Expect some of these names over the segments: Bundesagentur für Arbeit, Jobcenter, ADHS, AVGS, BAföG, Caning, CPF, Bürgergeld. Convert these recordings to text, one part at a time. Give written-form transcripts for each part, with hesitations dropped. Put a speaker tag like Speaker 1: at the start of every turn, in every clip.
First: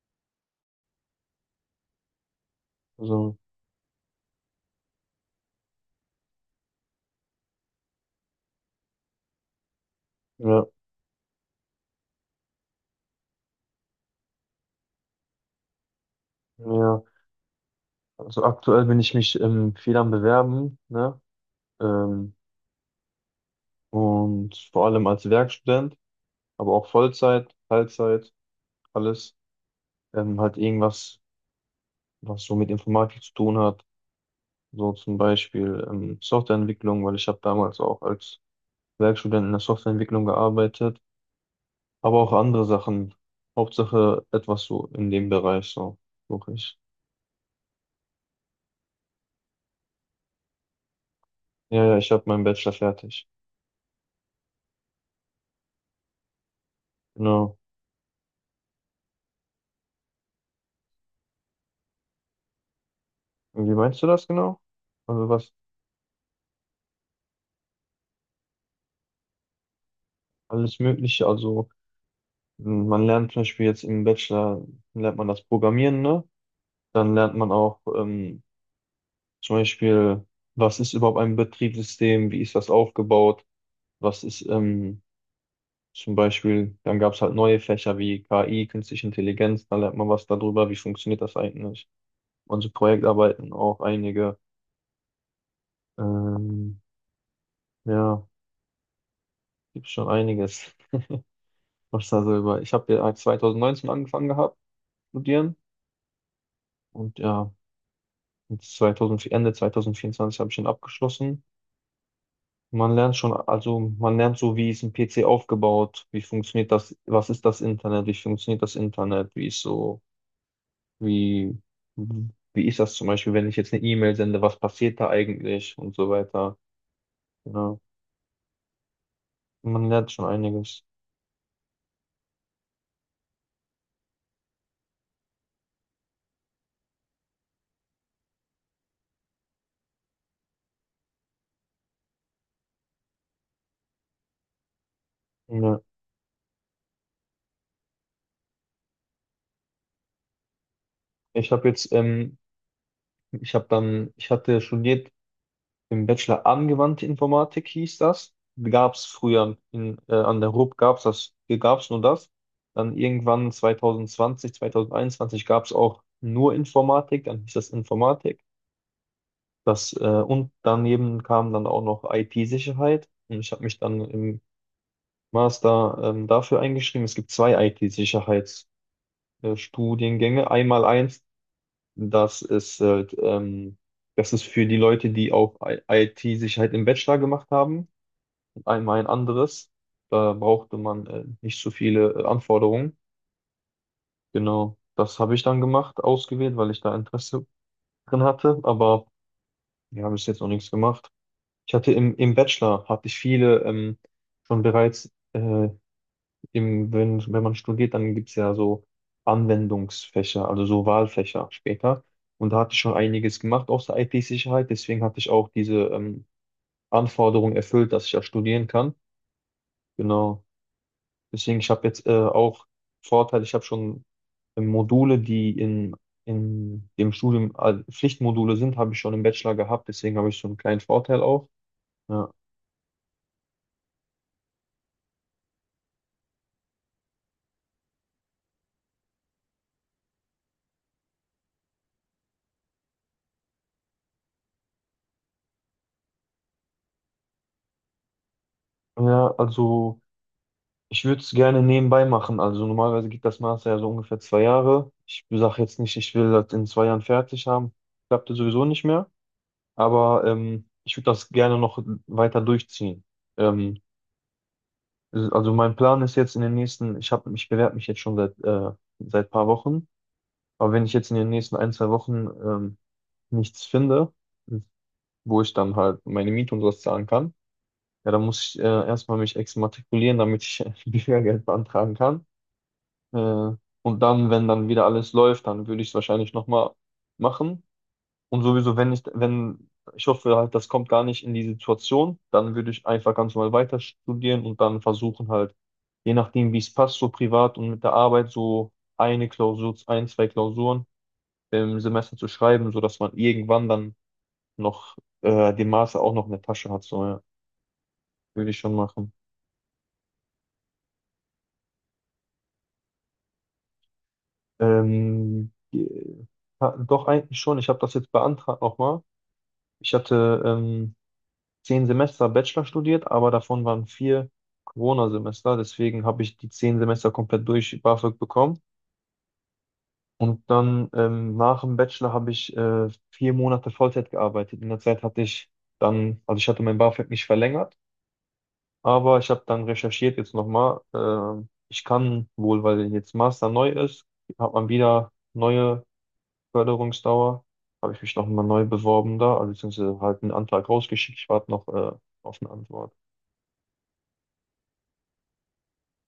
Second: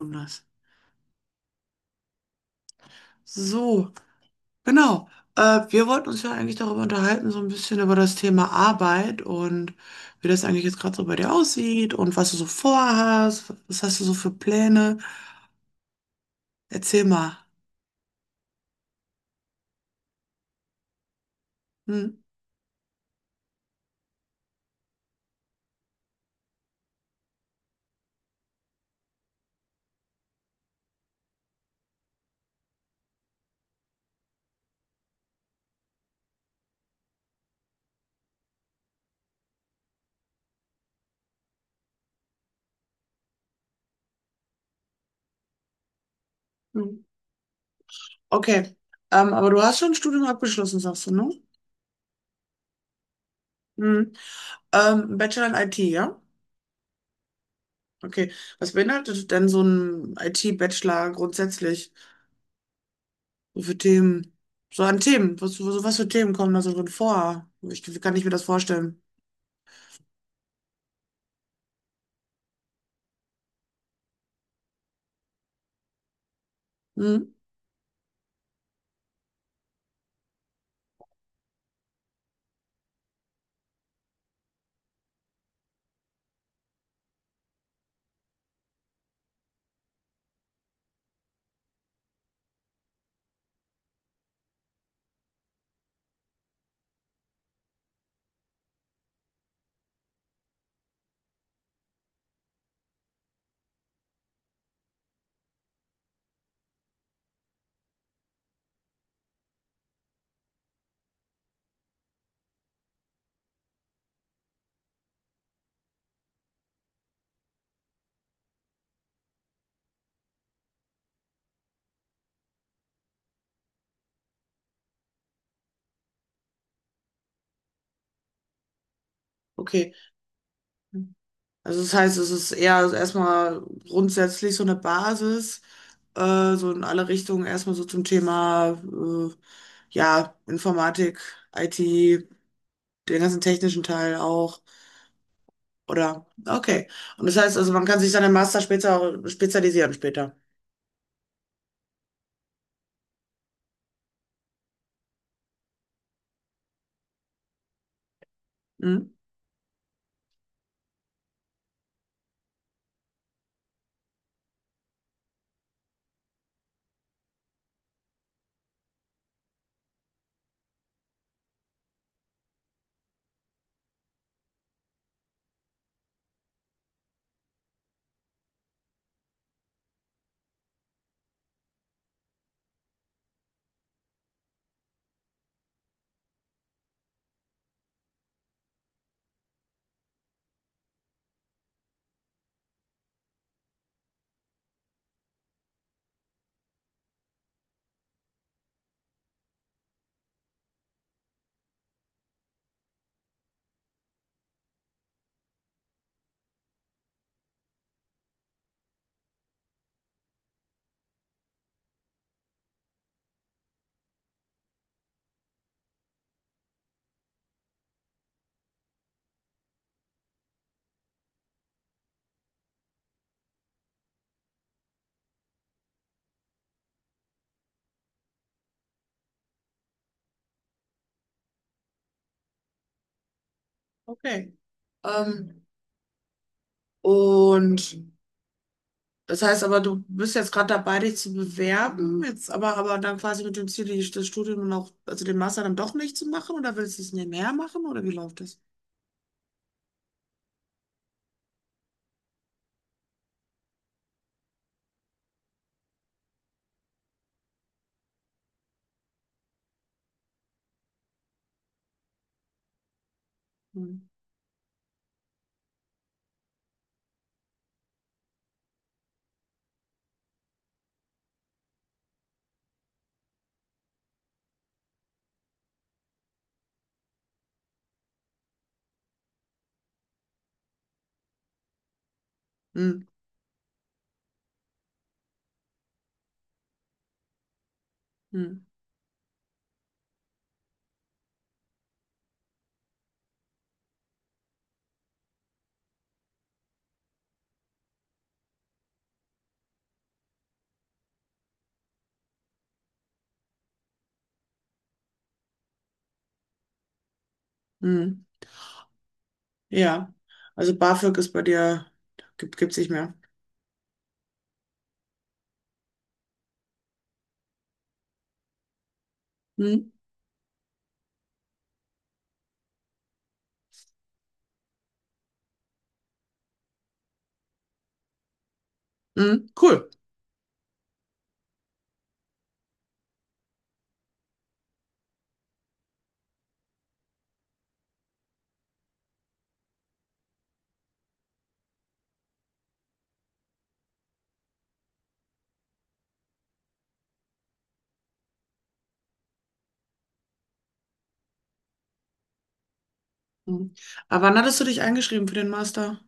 Speaker 1: Anders.
Speaker 2: Also,
Speaker 1: So, genau. Wir wollten uns ja eigentlich darüber unterhalten, so ein bisschen über das Thema Arbeit und wie das eigentlich
Speaker 2: ja,
Speaker 1: jetzt gerade so bei dir aussieht und was du so vorhast, was hast du so für Pläne. Erzähl
Speaker 2: ja.
Speaker 1: mal.
Speaker 2: Also aktuell bin ich mich viel am Bewerben, ne?
Speaker 1: Hm.
Speaker 2: Ähm, und vor allem als Werkstudent, aber auch Vollzeit, Teilzeit, alles. Halt irgendwas, was so mit Informatik zu tun hat. So zum Beispiel Softwareentwicklung, weil ich habe damals auch als Werkstudent in der Softwareentwicklung gearbeitet, aber auch andere Sachen. Hauptsache etwas so in dem Bereich, so suche ich.
Speaker 1: Hm. Okay. Aber du hast schon ein Studium abgeschlossen, sagst du, ne?
Speaker 2: Ja, ja, ich habe meinen Bachelor fertig.
Speaker 1: Hm. Bachelor in IT, ja?
Speaker 2: Genau.
Speaker 1: Okay. Was beinhaltet denn so ein IT-Bachelor grundsätzlich? So
Speaker 2: Und wie
Speaker 1: für
Speaker 2: meinst du das
Speaker 1: Themen,
Speaker 2: genau?
Speaker 1: so an
Speaker 2: Also
Speaker 1: Themen.
Speaker 2: was?
Speaker 1: Was für Themen kommen da so drin vor? Wie kann ich mir das vorstellen?
Speaker 2: Alles Mögliche, also man lernt zum Beispiel jetzt im Bachelor, lernt man das Programmieren, ne? Dann
Speaker 1: Hm,
Speaker 2: lernt man auch zum Beispiel, was ist überhaupt ein Betriebssystem, wie ist das aufgebaut, was ist zum Beispiel, dann gab es halt neue Fächer wie KI, künstliche Intelligenz, dann lernt man was darüber, wie funktioniert das eigentlich. Und so Projektarbeiten auch einige, ähm, ja, gibt schon einiges, was da so über. Ich habe ja 2019 angefangen gehabt, studieren und ja. Und 2000, Ende 2024 habe ich ihn abgeschlossen. Man lernt schon, also man lernt so, wie ist ein PC aufgebaut, wie funktioniert das, was ist das Internet, wie funktioniert das Internet, wie ist so, wie, wie ist das zum Beispiel, wenn ich jetzt eine E-Mail sende, was passiert da eigentlich und so weiter. Ja, man
Speaker 1: okay.
Speaker 2: lernt schon einiges.
Speaker 1: Also das heißt, es ist eher so erstmal grundsätzlich so eine Basis, so in alle Richtungen erstmal so zum Thema ja, Informatik, IT, den ganzen technischen Teil auch.
Speaker 2: Ja.
Speaker 1: Oder okay. Und das heißt also, man kann sich dann im Master später spezialisieren später.
Speaker 2: Ich habe jetzt, ich habe dann, ich hatte studiert im Bachelor Angewandte Informatik hieß das. Gab es
Speaker 1: Hm?
Speaker 2: früher an der RUB gab es das, hier gab es nur das. Dann irgendwann 2020, 2021 gab es auch nur Informatik, dann hieß das Informatik. Und daneben kam dann auch noch IT-Sicherheit. Und ich habe mich dann im Master, dafür eingeschrieben. Es gibt zwei IT-Sicherheitsstudiengänge. Einmal eins, das ist, äh, ähm, das ist für die Leute, die auch IT-Sicherheit im Bachelor gemacht haben. Einmal ein anderes. Da brauchte man nicht so viele Anforderungen. Genau, das habe ich dann gemacht, ausgewählt, weil ich da Interesse drin hatte, aber wir haben bis jetzt noch nichts gemacht. Ich hatte im Bachelor, hatte ich viele schon bereits, wenn man studiert, dann gibt es ja so Anwendungsfächer, also so Wahlfächer später. Und da hatte ich schon einiges gemacht aus der IT-Sicherheit, deswegen hatte ich auch diese Anforderung erfüllt, dass ich ja studieren kann. Genau. Deswegen, ich habe jetzt auch Vorteil, ich habe schon Module, die in dem Studium Pflichtmodule sind, habe ich schon im Bachelor gehabt. Deswegen habe ich so einen kleinen Vorteil auch. Ja,
Speaker 1: Okay. Ähm, und Das heißt aber, du bist jetzt gerade dabei, dich zu bewerben, jetzt aber dann quasi mit dem Ziel, das Studium noch, also den Master dann doch nicht zu machen, oder willst du es nebenher machen oder wie läuft das?
Speaker 2: ja, also ich würde es gerne nebenbei machen. Also normalerweise geht das Master ja so ungefähr 2 Jahre. Ich sage jetzt nicht, ich will das in 2 Jahren fertig haben. Klappte sowieso nicht mehr. Aber ich würde das gerne noch weiter durchziehen. Ähm,
Speaker 1: Hm.
Speaker 2: also mein Plan ist jetzt in den nächsten, ich bewerbe mich jetzt schon seit paar Wochen. Aber wenn ich jetzt in den nächsten ein, zwei Wochen nichts finde, wo ich dann halt meine Miete und sowas zahlen kann, ja, dann muss ich erstmal mich exmatrikulieren, damit ich Bürgergeld beantragen kann.
Speaker 1: Hm.
Speaker 2: Äh, und dann, wenn dann wieder alles läuft, dann würde ich es wahrscheinlich nochmal machen. Und
Speaker 1: Hm.
Speaker 2: sowieso, wenn ich, wenn, ich hoffe halt, das kommt gar nicht in die Situation, dann würde ich einfach ganz normal weiter studieren und dann versuchen halt, je nachdem, wie es passt, so privat und mit der Arbeit, so eine Klausur, ein, zwei Klausuren im Semester zu schreiben, sodass man irgendwann dann noch den Master auch noch in der Tasche hat. So, ja,
Speaker 1: Hm.
Speaker 2: würde ich schon machen.
Speaker 1: Ja, also BAföG ist bei dir, gibt's nicht mehr.
Speaker 2: Ähm, die- doch eigentlich schon. Ich habe das jetzt beantragt nochmal.
Speaker 1: Hm.
Speaker 2: Ich hatte 10 Semester Bachelor studiert, aber davon waren 4 Corona-Semester. Deswegen habe ich die 10 Semester komplett durch BAföG bekommen.
Speaker 1: Hm. Cool.
Speaker 2: Und dann nach dem Bachelor habe ich 4 Monate Vollzeit gearbeitet. In der Zeit hatte ich dann, also ich hatte mein BAföG nicht verlängert. Aber ich habe dann recherchiert jetzt nochmal. Ich kann wohl, weil jetzt Master neu ist, hat man wieder neue Förderungsdauer. Habe ich mich nochmal neu beworben da, also beziehungsweise halt einen Antrag rausgeschickt. Ich warte noch auf eine Antwort.
Speaker 1: Hm. Aber wann hattest du dich eingeschrieben für den Master?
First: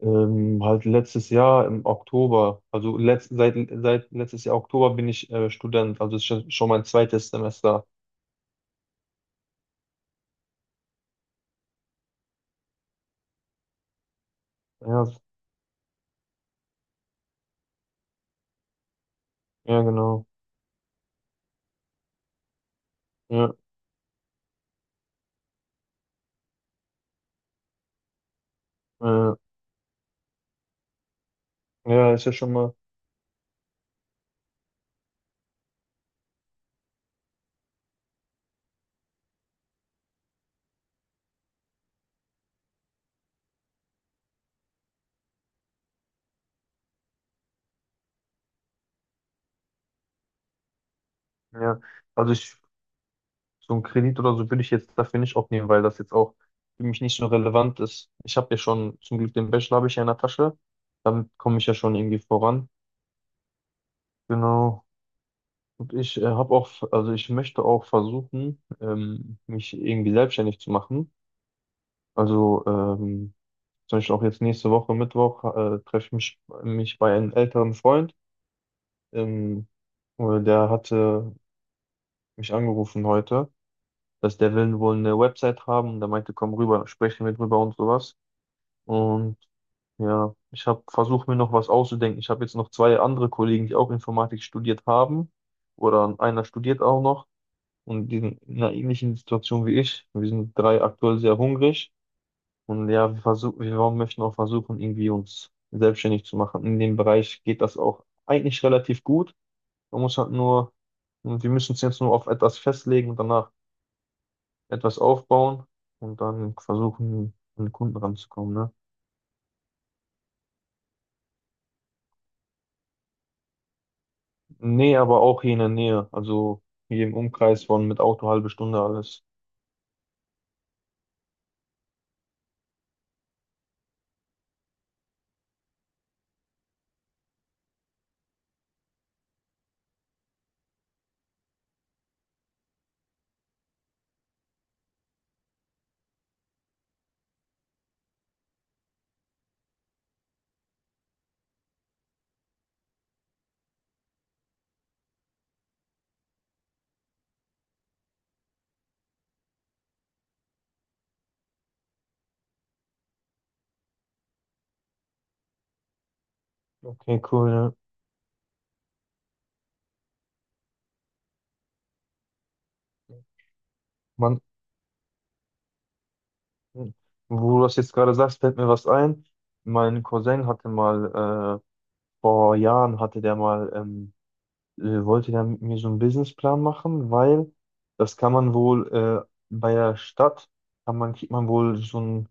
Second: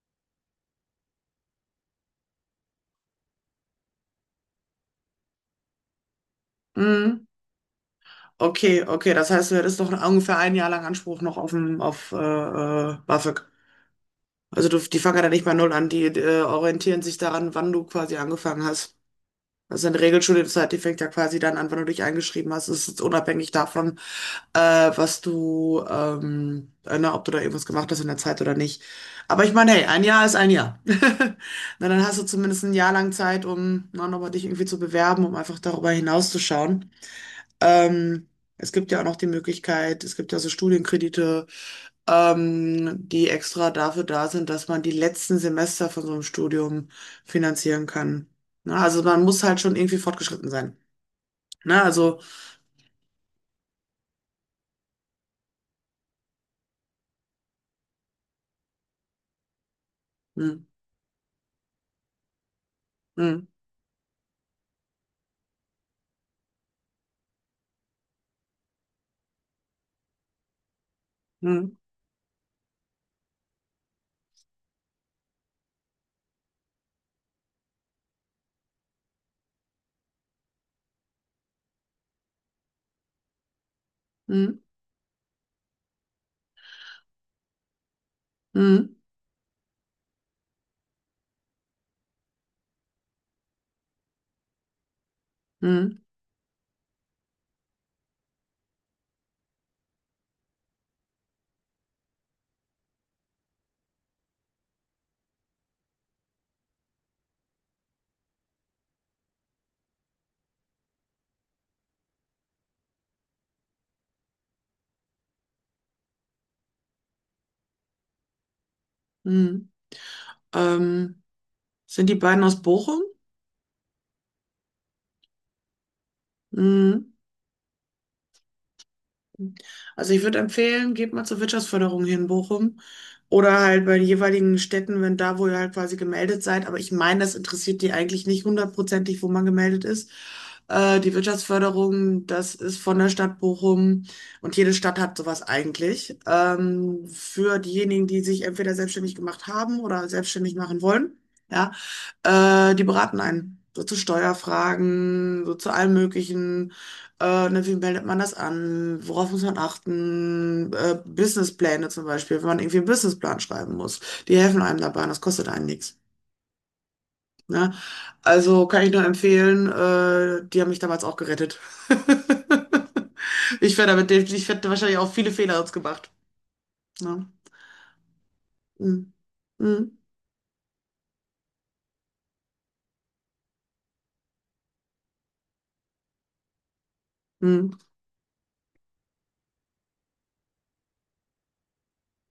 Speaker 2: Halt letztes Jahr im Oktober, also seit letztes Jahr Oktober bin ich Student, also ist schon mein
Speaker 1: Hm.
Speaker 2: zweites Semester.
Speaker 1: Okay, okay, das heißt, du hättest noch ungefähr ein Jahr lang Anspruch noch auf, auf BAföG. Also du, die
Speaker 2: Ja,
Speaker 1: fangen ja nicht bei null an, die orientieren sich daran, wann du quasi angefangen hast.
Speaker 2: ja,
Speaker 1: Also eine
Speaker 2: genau.
Speaker 1: Regelschule, die fängt ja quasi dann an, wann du dich eingeschrieben hast. Es ist unabhängig
Speaker 2: Ja,
Speaker 1: davon, äh, na, ob du da irgendwas gemacht hast in der Zeit oder nicht.
Speaker 2: äh,
Speaker 1: Aber ich meine, hey, ein Jahr ist ein Jahr. Na, dann
Speaker 2: ja,
Speaker 1: hast du
Speaker 2: ist ja schon
Speaker 1: zumindest ein
Speaker 2: mal.
Speaker 1: Jahr lang Zeit, um na, nochmal dich irgendwie zu bewerben, um einfach darüber hinauszuschauen. Ähm, Es gibt ja auch noch die Möglichkeit, es gibt ja so Studienkredite, die extra dafür da sind, dass man die letzten Semester von so einem Studium finanzieren kann. Ne? Also man muss halt schon irgendwie fortgeschritten sein.
Speaker 2: Ja,
Speaker 1: Ne? Also.
Speaker 2: also ich So einen Kredit oder so würde ich jetzt dafür nicht aufnehmen, weil das jetzt auch für mich nicht so relevant ist. Ich habe ja schon, zum Glück den Bachelor habe ich ja in der Tasche.
Speaker 1: Hm.
Speaker 2: Damit komme ich ja schon irgendwie voran.
Speaker 1: Hm.
Speaker 2: Genau. Und ich habe auch, also ich möchte auch versuchen, mich irgendwie selbstständig zu machen.
Speaker 1: Hm.
Speaker 2: Also zum Beispiel auch jetzt nächste Woche Mittwoch treffe ich mich bei einem älteren Freund. Ähm, der hatte mich angerufen heute, dass der
Speaker 1: Hm.
Speaker 2: will wohl eine Website haben und der meinte, komm rüber, sprechen wir drüber und sowas.
Speaker 1: Hm.
Speaker 2: Und ja, ich habe versucht, mir noch was auszudenken. Ich habe jetzt noch zwei andere Kollegen, die auch Informatik studiert haben.
Speaker 1: Hm.
Speaker 2: Oder einer studiert auch noch. Und die sind in einer ähnlichen Situation wie ich. Wir sind drei aktuell sehr hungrig. Und ja, wir möchten auch versuchen, irgendwie uns selbstständig zu machen. In dem Bereich geht das auch eigentlich relativ gut. Man muss halt nur, und wir müssen uns jetzt nur auf etwas festlegen und danach etwas aufbauen und dann versuchen, an den Kunden ranzukommen, ne?
Speaker 1: Hm. Hm. Ähm, Sind die beiden aus Bochum?
Speaker 2: Nee, aber auch hier in der Nähe. Also
Speaker 1: Hm.
Speaker 2: hier im Umkreis von mit Auto halbe Stunde alles.
Speaker 1: Also ich würde empfehlen, geht mal zur Wirtschaftsförderung hier in Bochum oder halt bei den jeweiligen Städten, wenn da, wo ihr halt quasi gemeldet seid. Aber ich meine, das interessiert die eigentlich nicht hundertprozentig, wo man gemeldet ist. Die Wirtschaftsförderung, das ist von der Stadt Bochum, und jede Stadt hat sowas eigentlich. Für diejenigen, die sich entweder selbstständig gemacht haben oder selbstständig machen wollen. Ja, die beraten einen. So zu Steuerfragen, so zu allem Möglichen. Ne, wie meldet man das an? Worauf muss man achten? Businesspläne zum Beispiel, wenn man irgendwie einen Businessplan schreiben muss. Die helfen einem dabei und das kostet einen nichts.
Speaker 2: Okay, cool.
Speaker 1: Ne?
Speaker 2: Ja.
Speaker 1: Also kann ich nur empfehlen, die haben mich damals auch gerettet.
Speaker 2: Man,
Speaker 1: Ich hätte wahrscheinlich auch viele Fehler jetzt gemacht. Ne?
Speaker 2: wo du das jetzt gerade sagst, fällt mir was
Speaker 1: Mm.
Speaker 2: ein.
Speaker 1: Mm.
Speaker 2: Mein Cousin hatte mal, vor Jahren hatte der mal, wollte der mit mir so einen Businessplan machen, weil
Speaker 1: Mm.
Speaker 2: das kann man wohl, bei der Stadt, kriegt man wohl so ein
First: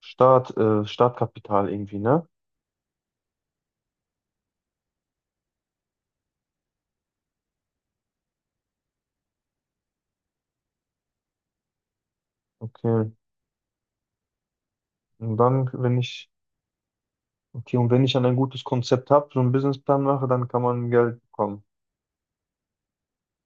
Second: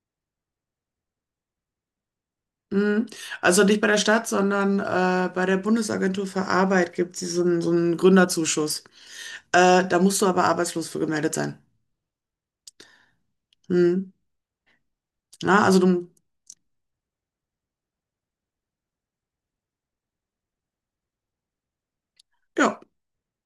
Speaker 2: Startkapital irgendwie, ne?
Speaker 1: Mm. Also nicht bei der Stadt, sondern bei der Bundesagentur für Arbeit gibt es so einen Gründerzuschuss. Da musst du aber arbeitslos für gemeldet sein.
Speaker 2: Okay.
Speaker 1: Mm.
Speaker 2: Und
Speaker 1: Ja,
Speaker 2: dann,
Speaker 1: also
Speaker 2: wenn
Speaker 1: du,
Speaker 2: ich Okay, und wenn ich dann ein gutes Konzept habe, so einen Businessplan mache, dann kann man Geld bekommen.
Speaker 1: ja.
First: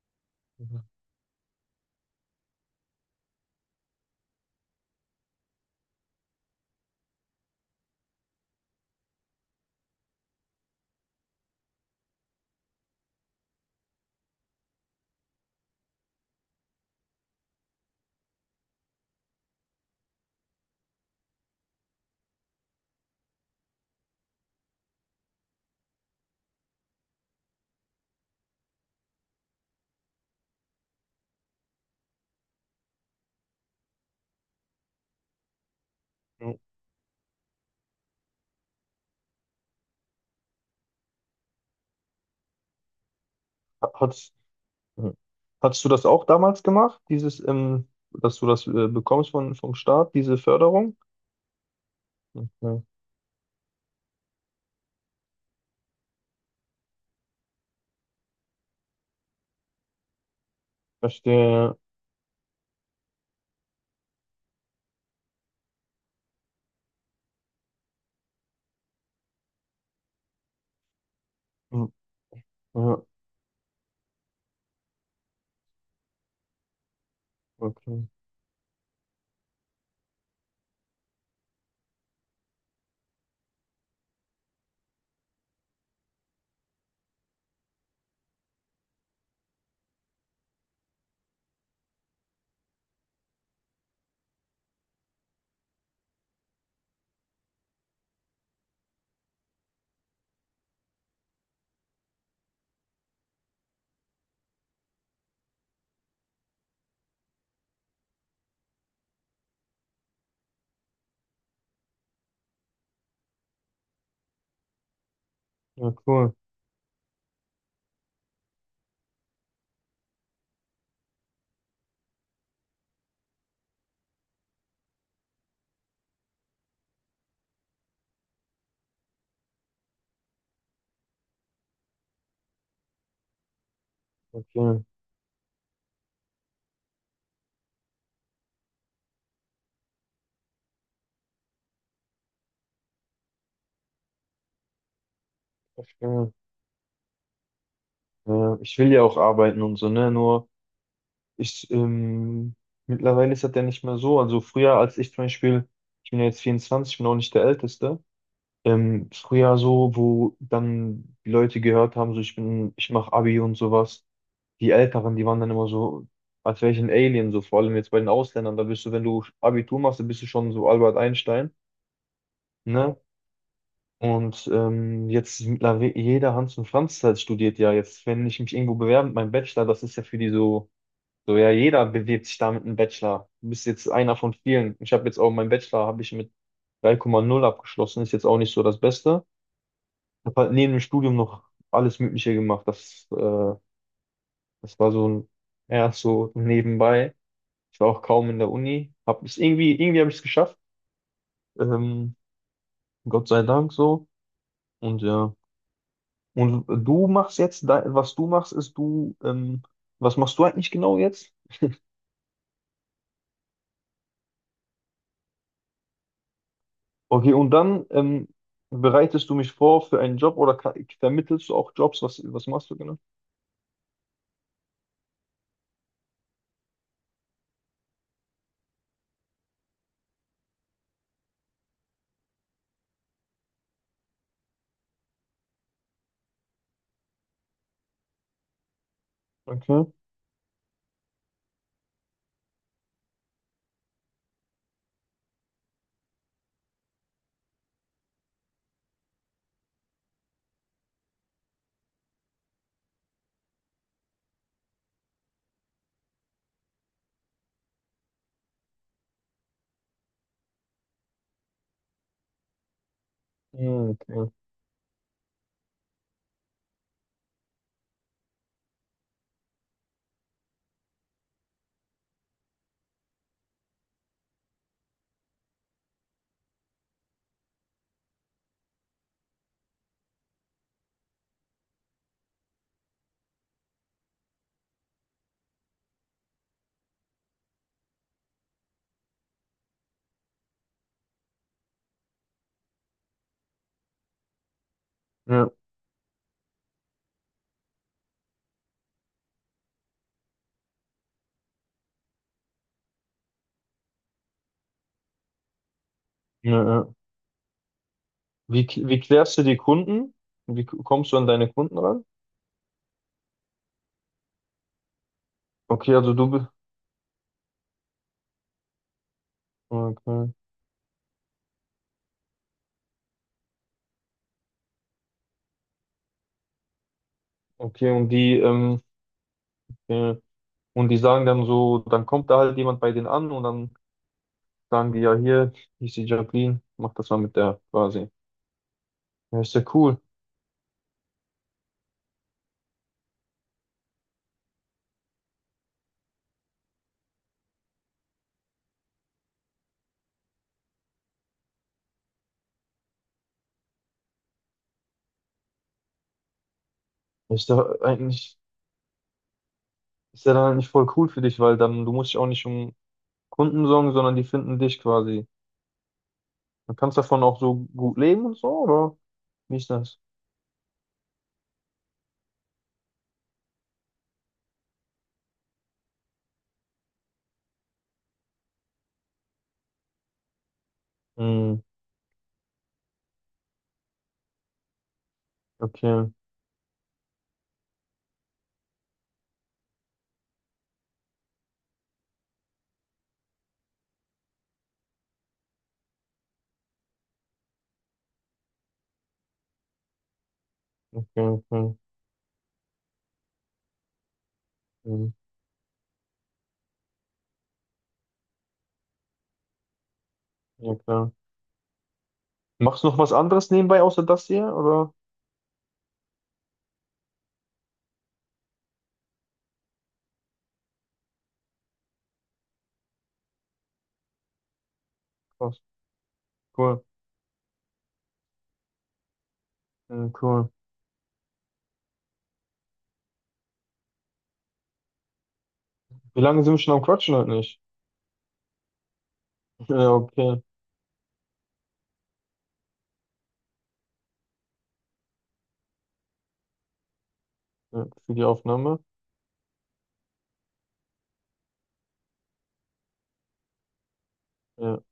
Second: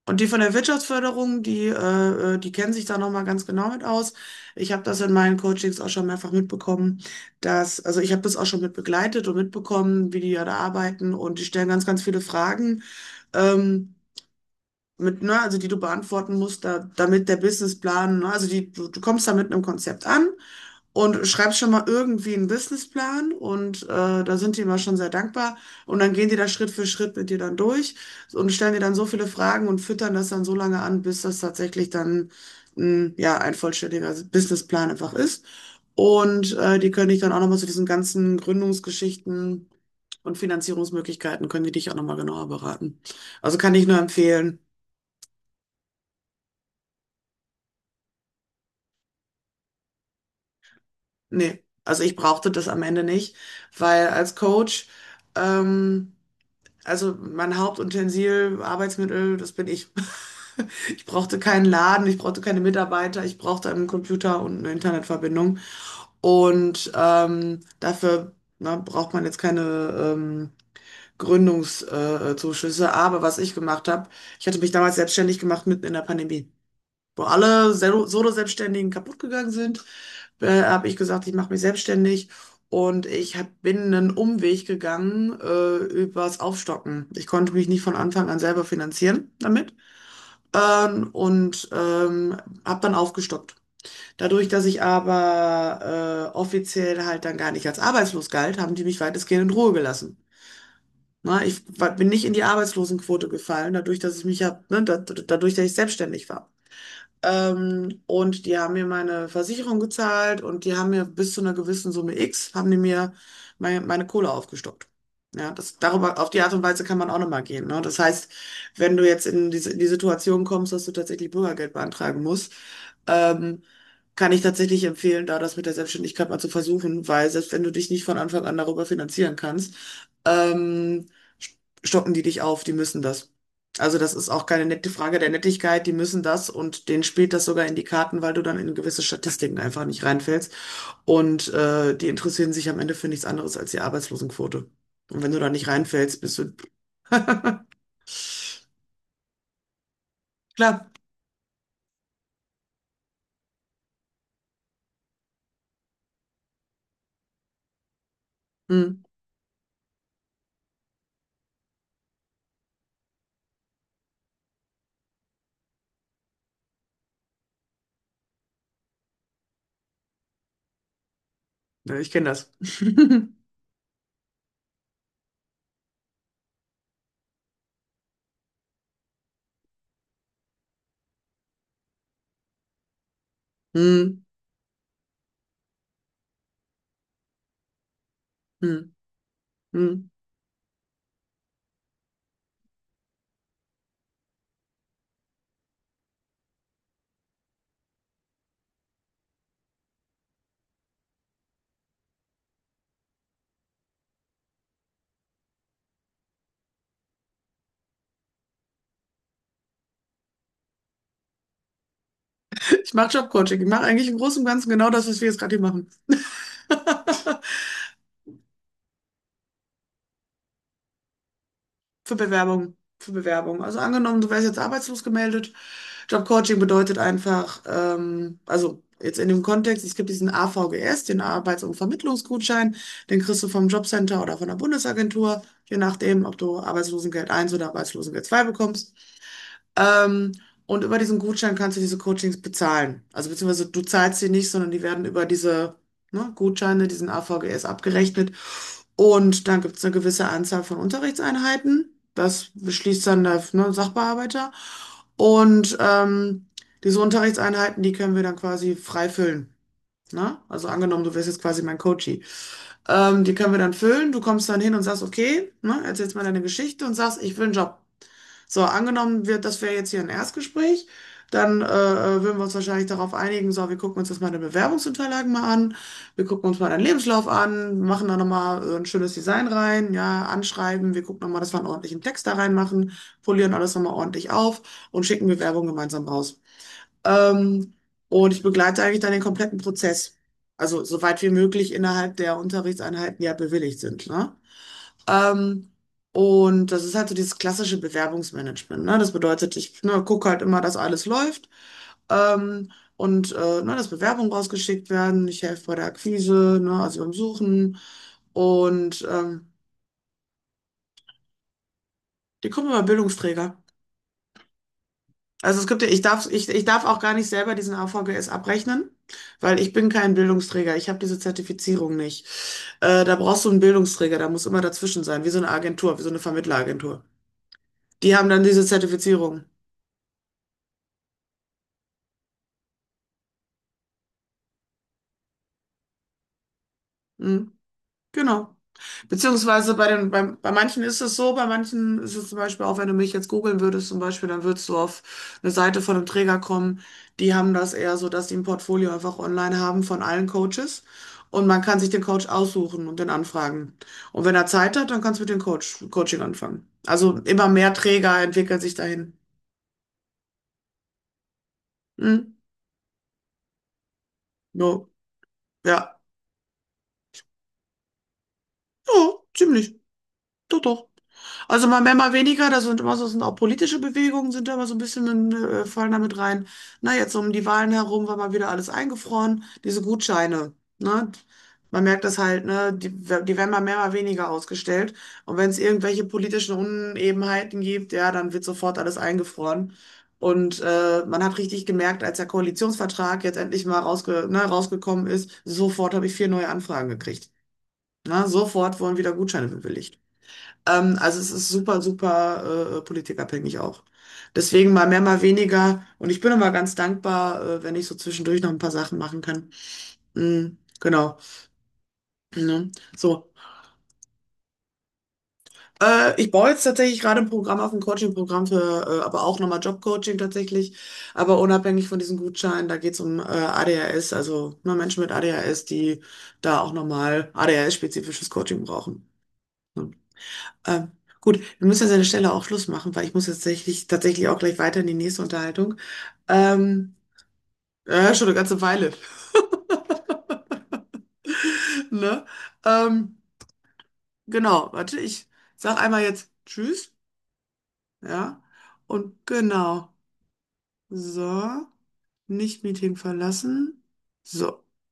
Speaker 1: Und die von der
Speaker 2: Mhm.
Speaker 1: Wirtschaftsförderung, die kennen sich da nochmal ganz genau mit aus. Ich habe das in meinen Coachings auch schon mehrfach mitbekommen, dass, also ich habe das auch schon mit begleitet und mitbekommen, wie die ja da arbeiten, und die stellen ganz, ganz viele Fragen, ähm, ne, also die du beantworten musst, da, damit der Businessplan, ne, also du kommst da mit einem Konzept an und schreibst schon mal irgendwie einen Businessplan, und da sind die immer schon sehr dankbar, und dann gehen die da Schritt für Schritt mit dir dann durch und stellen dir dann so viele Fragen und füttern das dann so lange an, bis das tatsächlich dann ja ein vollständiger Businessplan einfach ist. Und
Speaker 2: Mhm.
Speaker 1: die können dich dann auch nochmal zu diesen ganzen Gründungsgeschichten und Finanzierungsmöglichkeiten, können die dich auch nochmal genauer beraten. Also kann ich nur
Speaker 2: Hat's,
Speaker 1: empfehlen,
Speaker 2: mhm. Hattest du das auch damals gemacht, dieses, dass du das bekommst vom Staat, diese Förderung?
Speaker 1: nee, also ich brauchte das am
Speaker 2: Okay,
Speaker 1: Ende nicht, weil als Coach, ähm, Also mein Hauptutensil, Arbeitsmittel, das bin ich. Ich brauchte keinen
Speaker 2: verstehe.
Speaker 1: Laden, ich brauchte keine Mitarbeiter, ich brauchte einen Computer und eine Internetverbindung. Und dafür na, braucht man jetzt keine ähm,
Speaker 2: Mhm.
Speaker 1: Gründungszuschüsse. Zuschüsse.
Speaker 2: Ja,
Speaker 1: Aber was ich gemacht habe, ich hatte mich damals selbstständig gemacht mitten in der Pandemie, wo alle
Speaker 2: okay.
Speaker 1: Solo-Selbstständigen kaputt gegangen sind. Habe ich gesagt, ich mache mich selbstständig, und bin einen Umweg gegangen übers Aufstocken. Ich konnte mich nicht von Anfang an selber finanzieren damit, ähm, und ähm, habe dann aufgestockt. Dadurch, dass ich aber offiziell halt dann gar nicht als arbeitslos galt, haben die mich weitestgehend in Ruhe gelassen. Na, bin nicht in die Arbeitslosenquote gefallen, dadurch, dass ich selbstständig war. Und die haben mir meine Versicherung gezahlt, und die haben mir bis zu einer gewissen Summe X, haben die mir meine Kohle aufgestockt. Ja,
Speaker 2: Ja,
Speaker 1: darüber, auf
Speaker 2: cool.
Speaker 1: die Art und Weise kann man auch nochmal gehen. Ne? Das heißt, wenn du jetzt in die Situation kommst, dass du tatsächlich Bürgergeld beantragen musst, ähm, kann ich tatsächlich empfehlen, da das mit der Selbstständigkeit mal zu versuchen, weil selbst wenn du dich nicht von Anfang an darüber finanzieren kannst, ähm, stocken die dich auf, die müssen das. Also das ist auch keine
Speaker 2: Okay,
Speaker 1: nette Frage der Nettigkeit, die müssen das, und denen spielt das sogar in die Karten, weil du dann in gewisse Statistiken einfach nicht reinfällst. Und die interessieren sich am Ende für nichts anderes als die Arbeitslosenquote. Und wenn du da nicht reinfällst,
Speaker 2: verstehe.
Speaker 1: bist du,
Speaker 2: Ja, ich will ja auch arbeiten und so, ne?
Speaker 1: klar,
Speaker 2: Ich, ähm, mittlerweile ist das ja nicht mehr so. Also früher, als ich zum Beispiel, ich bin ja jetzt 24, ich bin auch nicht der Älteste.
Speaker 1: hm,
Speaker 2: Früher so, wo dann die Leute gehört haben, so ich mache Abi und sowas. Die Älteren, die waren dann immer so, als wäre ich ein Alien, so vor allem jetzt bei den Ausländern, da bist du, wenn du Abitur machst, dann bist du schon so Albert Einstein,
Speaker 1: ja, ich kenne das.
Speaker 2: ne? Und jetzt mittlerweile jeder Hans und Franz halt studiert ja jetzt, wenn ich mich irgendwo bewerbe mit meinem Bachelor, das ist ja für die so, so ja, jeder bewirbt sich da mit einem Bachelor. Du bist jetzt einer
Speaker 1: Hm.
Speaker 2: von vielen. Ich habe jetzt auch meinen Bachelor, habe ich mit 3,0 abgeschlossen, ist jetzt auch nicht so das
Speaker 1: Hm.
Speaker 2: Beste.
Speaker 1: Hm.
Speaker 2: Habe halt neben dem Studium noch alles Mögliche gemacht. Das war so ein, ja, so nebenbei. Ich war auch kaum in der Uni. Irgendwie habe ich es geschafft. Ähm, Gott sei Dank so. Und ja. Und du machst jetzt. Da- was du machst, ist du, Was machst du eigentlich genau jetzt?
Speaker 1: Ich mache Jobcoaching, ich mache eigentlich im Großen und Ganzen genau das, was wir jetzt gerade hier machen.
Speaker 2: Okay, und dann bereitest du mich vor für einen Job oder vermittelst du auch Jobs?
Speaker 1: Für
Speaker 2: Was machst
Speaker 1: Bewerbung,
Speaker 2: du genau?
Speaker 1: für Bewerbung. Also angenommen, du wärst jetzt arbeitslos gemeldet. Jobcoaching bedeutet einfach, also jetzt in dem Kontext, es gibt diesen AVGS, den Arbeits- und Vermittlungsgutschein, den kriegst du vom Jobcenter oder von der Bundesagentur, je nachdem, ob du Arbeitslosengeld eins oder Arbeitslosengeld 2 bekommst.
Speaker 2: Okay.
Speaker 1: Ähm, und über diesen Gutschein kannst du diese Coachings bezahlen. Also beziehungsweise du zahlst sie nicht, sondern die werden über diese, ne, Gutscheine, diesen AVGS abgerechnet. Und dann gibt es eine gewisse Anzahl von Unterrichtseinheiten. Das beschließt dann der, ne, Sachbearbeiter. Und diese Unterrichtseinheiten, die können wir dann quasi frei füllen. Ne? Also angenommen, du wirst jetzt quasi mein Coach. Die können wir
Speaker 2: Ja,
Speaker 1: dann füllen. Du
Speaker 2: okay.
Speaker 1: kommst dann hin und sagst, okay, ne, erzählst mal deine Geschichte und sagst, ich will einen Job. So, angenommen wird, das wäre jetzt hier ein Erstgespräch, dann würden wir uns wahrscheinlich darauf einigen, so, wir gucken uns jetzt mal deine Bewerbungsunterlagen mal an, wir gucken uns mal deinen Lebenslauf an, machen da nochmal ein schönes Design rein, ja, anschreiben, wir gucken nochmal, dass wir einen ordentlichen Text da reinmachen, polieren alles nochmal ordentlich auf und schicken Bewerbung gemeinsam raus. Ähm, und ich begleite eigentlich dann den kompletten Prozess. Also soweit wie möglich innerhalb der Unterrichtseinheiten, die ja bewilligt sind, ne?
Speaker 2: Ja,
Speaker 1: Ähm, und das ist halt so dieses klassische Bewerbungsmanagement, ne? Das bedeutet, ich, ne, gucke halt immer, dass alles läuft. Ähm, ne, dass Bewerbungen rausgeschickt werden. Ich helfe bei der Akquise,
Speaker 2: ja,
Speaker 1: ne,
Speaker 2: ja.
Speaker 1: also beim Suchen.
Speaker 2: Wie
Speaker 1: Und
Speaker 2: klärst du die Kunden? Kommst du an deine Kunden ran?
Speaker 1: die kommen immer Bildungsträger. Also es gibt ja,
Speaker 2: Okay,
Speaker 1: ich
Speaker 2: also
Speaker 1: darf,
Speaker 2: du
Speaker 1: ich,
Speaker 2: bist.
Speaker 1: ich darf auch gar nicht selber diesen AVGS abrechnen, weil ich bin kein
Speaker 2: Okay.
Speaker 1: Bildungsträger. Ich habe diese Zertifizierung nicht. Da brauchst du einen Bildungsträger, da muss immer dazwischen sein, wie so eine Agentur, wie so eine Vermittleragentur.
Speaker 2: Okay, und
Speaker 1: Die haben dann diese Zertifizierung.
Speaker 2: äh, und die sagen dann so, dann kommt da halt jemand bei denen an und dann sagen die ja hier, hier ist die Jacqueline, mach das mal mit
Speaker 1: Hm?
Speaker 2: der quasi.
Speaker 1: Genau.
Speaker 2: Ja, ist ja
Speaker 1: Beziehungsweise bei
Speaker 2: cool.
Speaker 1: den, bei manchen ist es so, bei manchen ist es zum Beispiel auch, wenn du mich jetzt googeln würdest, zum Beispiel, dann würdest du auf eine Seite von einem Träger kommen. Die haben das eher so, dass die ein Portfolio einfach online haben von allen Coaches. Und man kann sich den Coach aussuchen und den anfragen. Und wenn er Zeit hat, dann kannst du mit dem Coach, Coaching anfangen. Also immer
Speaker 2: Ist ja
Speaker 1: mehr Träger
Speaker 2: eigentlich,
Speaker 1: entwickeln sich dahin.
Speaker 2: ist ja dann eigentlich voll cool für dich, weil dann du musst dich auch
Speaker 1: Hm?
Speaker 2: nicht um Kunden sorgen, sondern die finden dich
Speaker 1: Jo.
Speaker 2: quasi.
Speaker 1: Ja.
Speaker 2: Du kannst davon auch so gut leben und so, oder?
Speaker 1: Ja,
Speaker 2: Wie ist
Speaker 1: ziemlich.
Speaker 2: das?
Speaker 1: Doch, doch. Also mal mehr, mal weniger, da sind immer so, sind auch politische Bewegungen sind da immer so ein bisschen, fallen damit rein. Na, jetzt um die Wahlen herum war mal wieder alles eingefroren, diese Gutscheine, ne?
Speaker 2: Hm,
Speaker 1: Man merkt das halt, ne? Die, die werden mal mehr, mal weniger ausgestellt. Und wenn es irgendwelche
Speaker 2: okay,
Speaker 1: politischen Unebenheiten gibt, ja, dann wird sofort alles eingefroren. Und man hat richtig gemerkt, als der Koalitionsvertrag jetzt endlich mal rausgekommen ist, sofort habe ich vier neue Anfragen gekriegt. Na, sofort wurden wieder Gutscheine bewilligt. Also
Speaker 2: okay,
Speaker 1: es ist
Speaker 2: okay.
Speaker 1: super, super politikabhängig auch. Deswegen mal mehr,
Speaker 2: Hm,
Speaker 1: mal weniger. Und ich bin immer ganz dankbar, wenn ich so zwischendurch noch ein paar Sachen machen kann. Mm,
Speaker 2: ja, klar.
Speaker 1: genau. Ne?
Speaker 2: Machst du noch was
Speaker 1: So.
Speaker 2: anderes nebenbei außer das hier? Oder?
Speaker 1: Ich baue jetzt tatsächlich gerade ein Programm auf, ein Coaching-Programm aber auch nochmal Job-Coaching tatsächlich. Aber unabhängig von diesen Gutscheinen, da geht es um ADHS, also ne, Menschen mit
Speaker 2: Was?
Speaker 1: ADHS, die da auch
Speaker 2: Cool.
Speaker 1: nochmal ADHS-spezifisches Coaching brauchen.
Speaker 2: Ja, cool.
Speaker 1: Ähm, gut, wir müssen jetzt an der Stelle auch Schluss machen, weil ich muss jetzt tatsächlich, tatsächlich auch gleich weiter in die nächste Unterhaltung.
Speaker 2: Wie lange sind wir schon am
Speaker 1: Ähm,
Speaker 2: Quatschen heute nicht?
Speaker 1: ja, schon eine ganze Weile.
Speaker 2: Ja, okay.
Speaker 1: Ne? Ähm, genau, warte, ich sag einmal jetzt Tschüss,
Speaker 2: Ja, für die
Speaker 1: ja.
Speaker 2: Aufnahme.
Speaker 1: Und genau. So, nicht Meeting verlassen. So.
Speaker 2: Ja.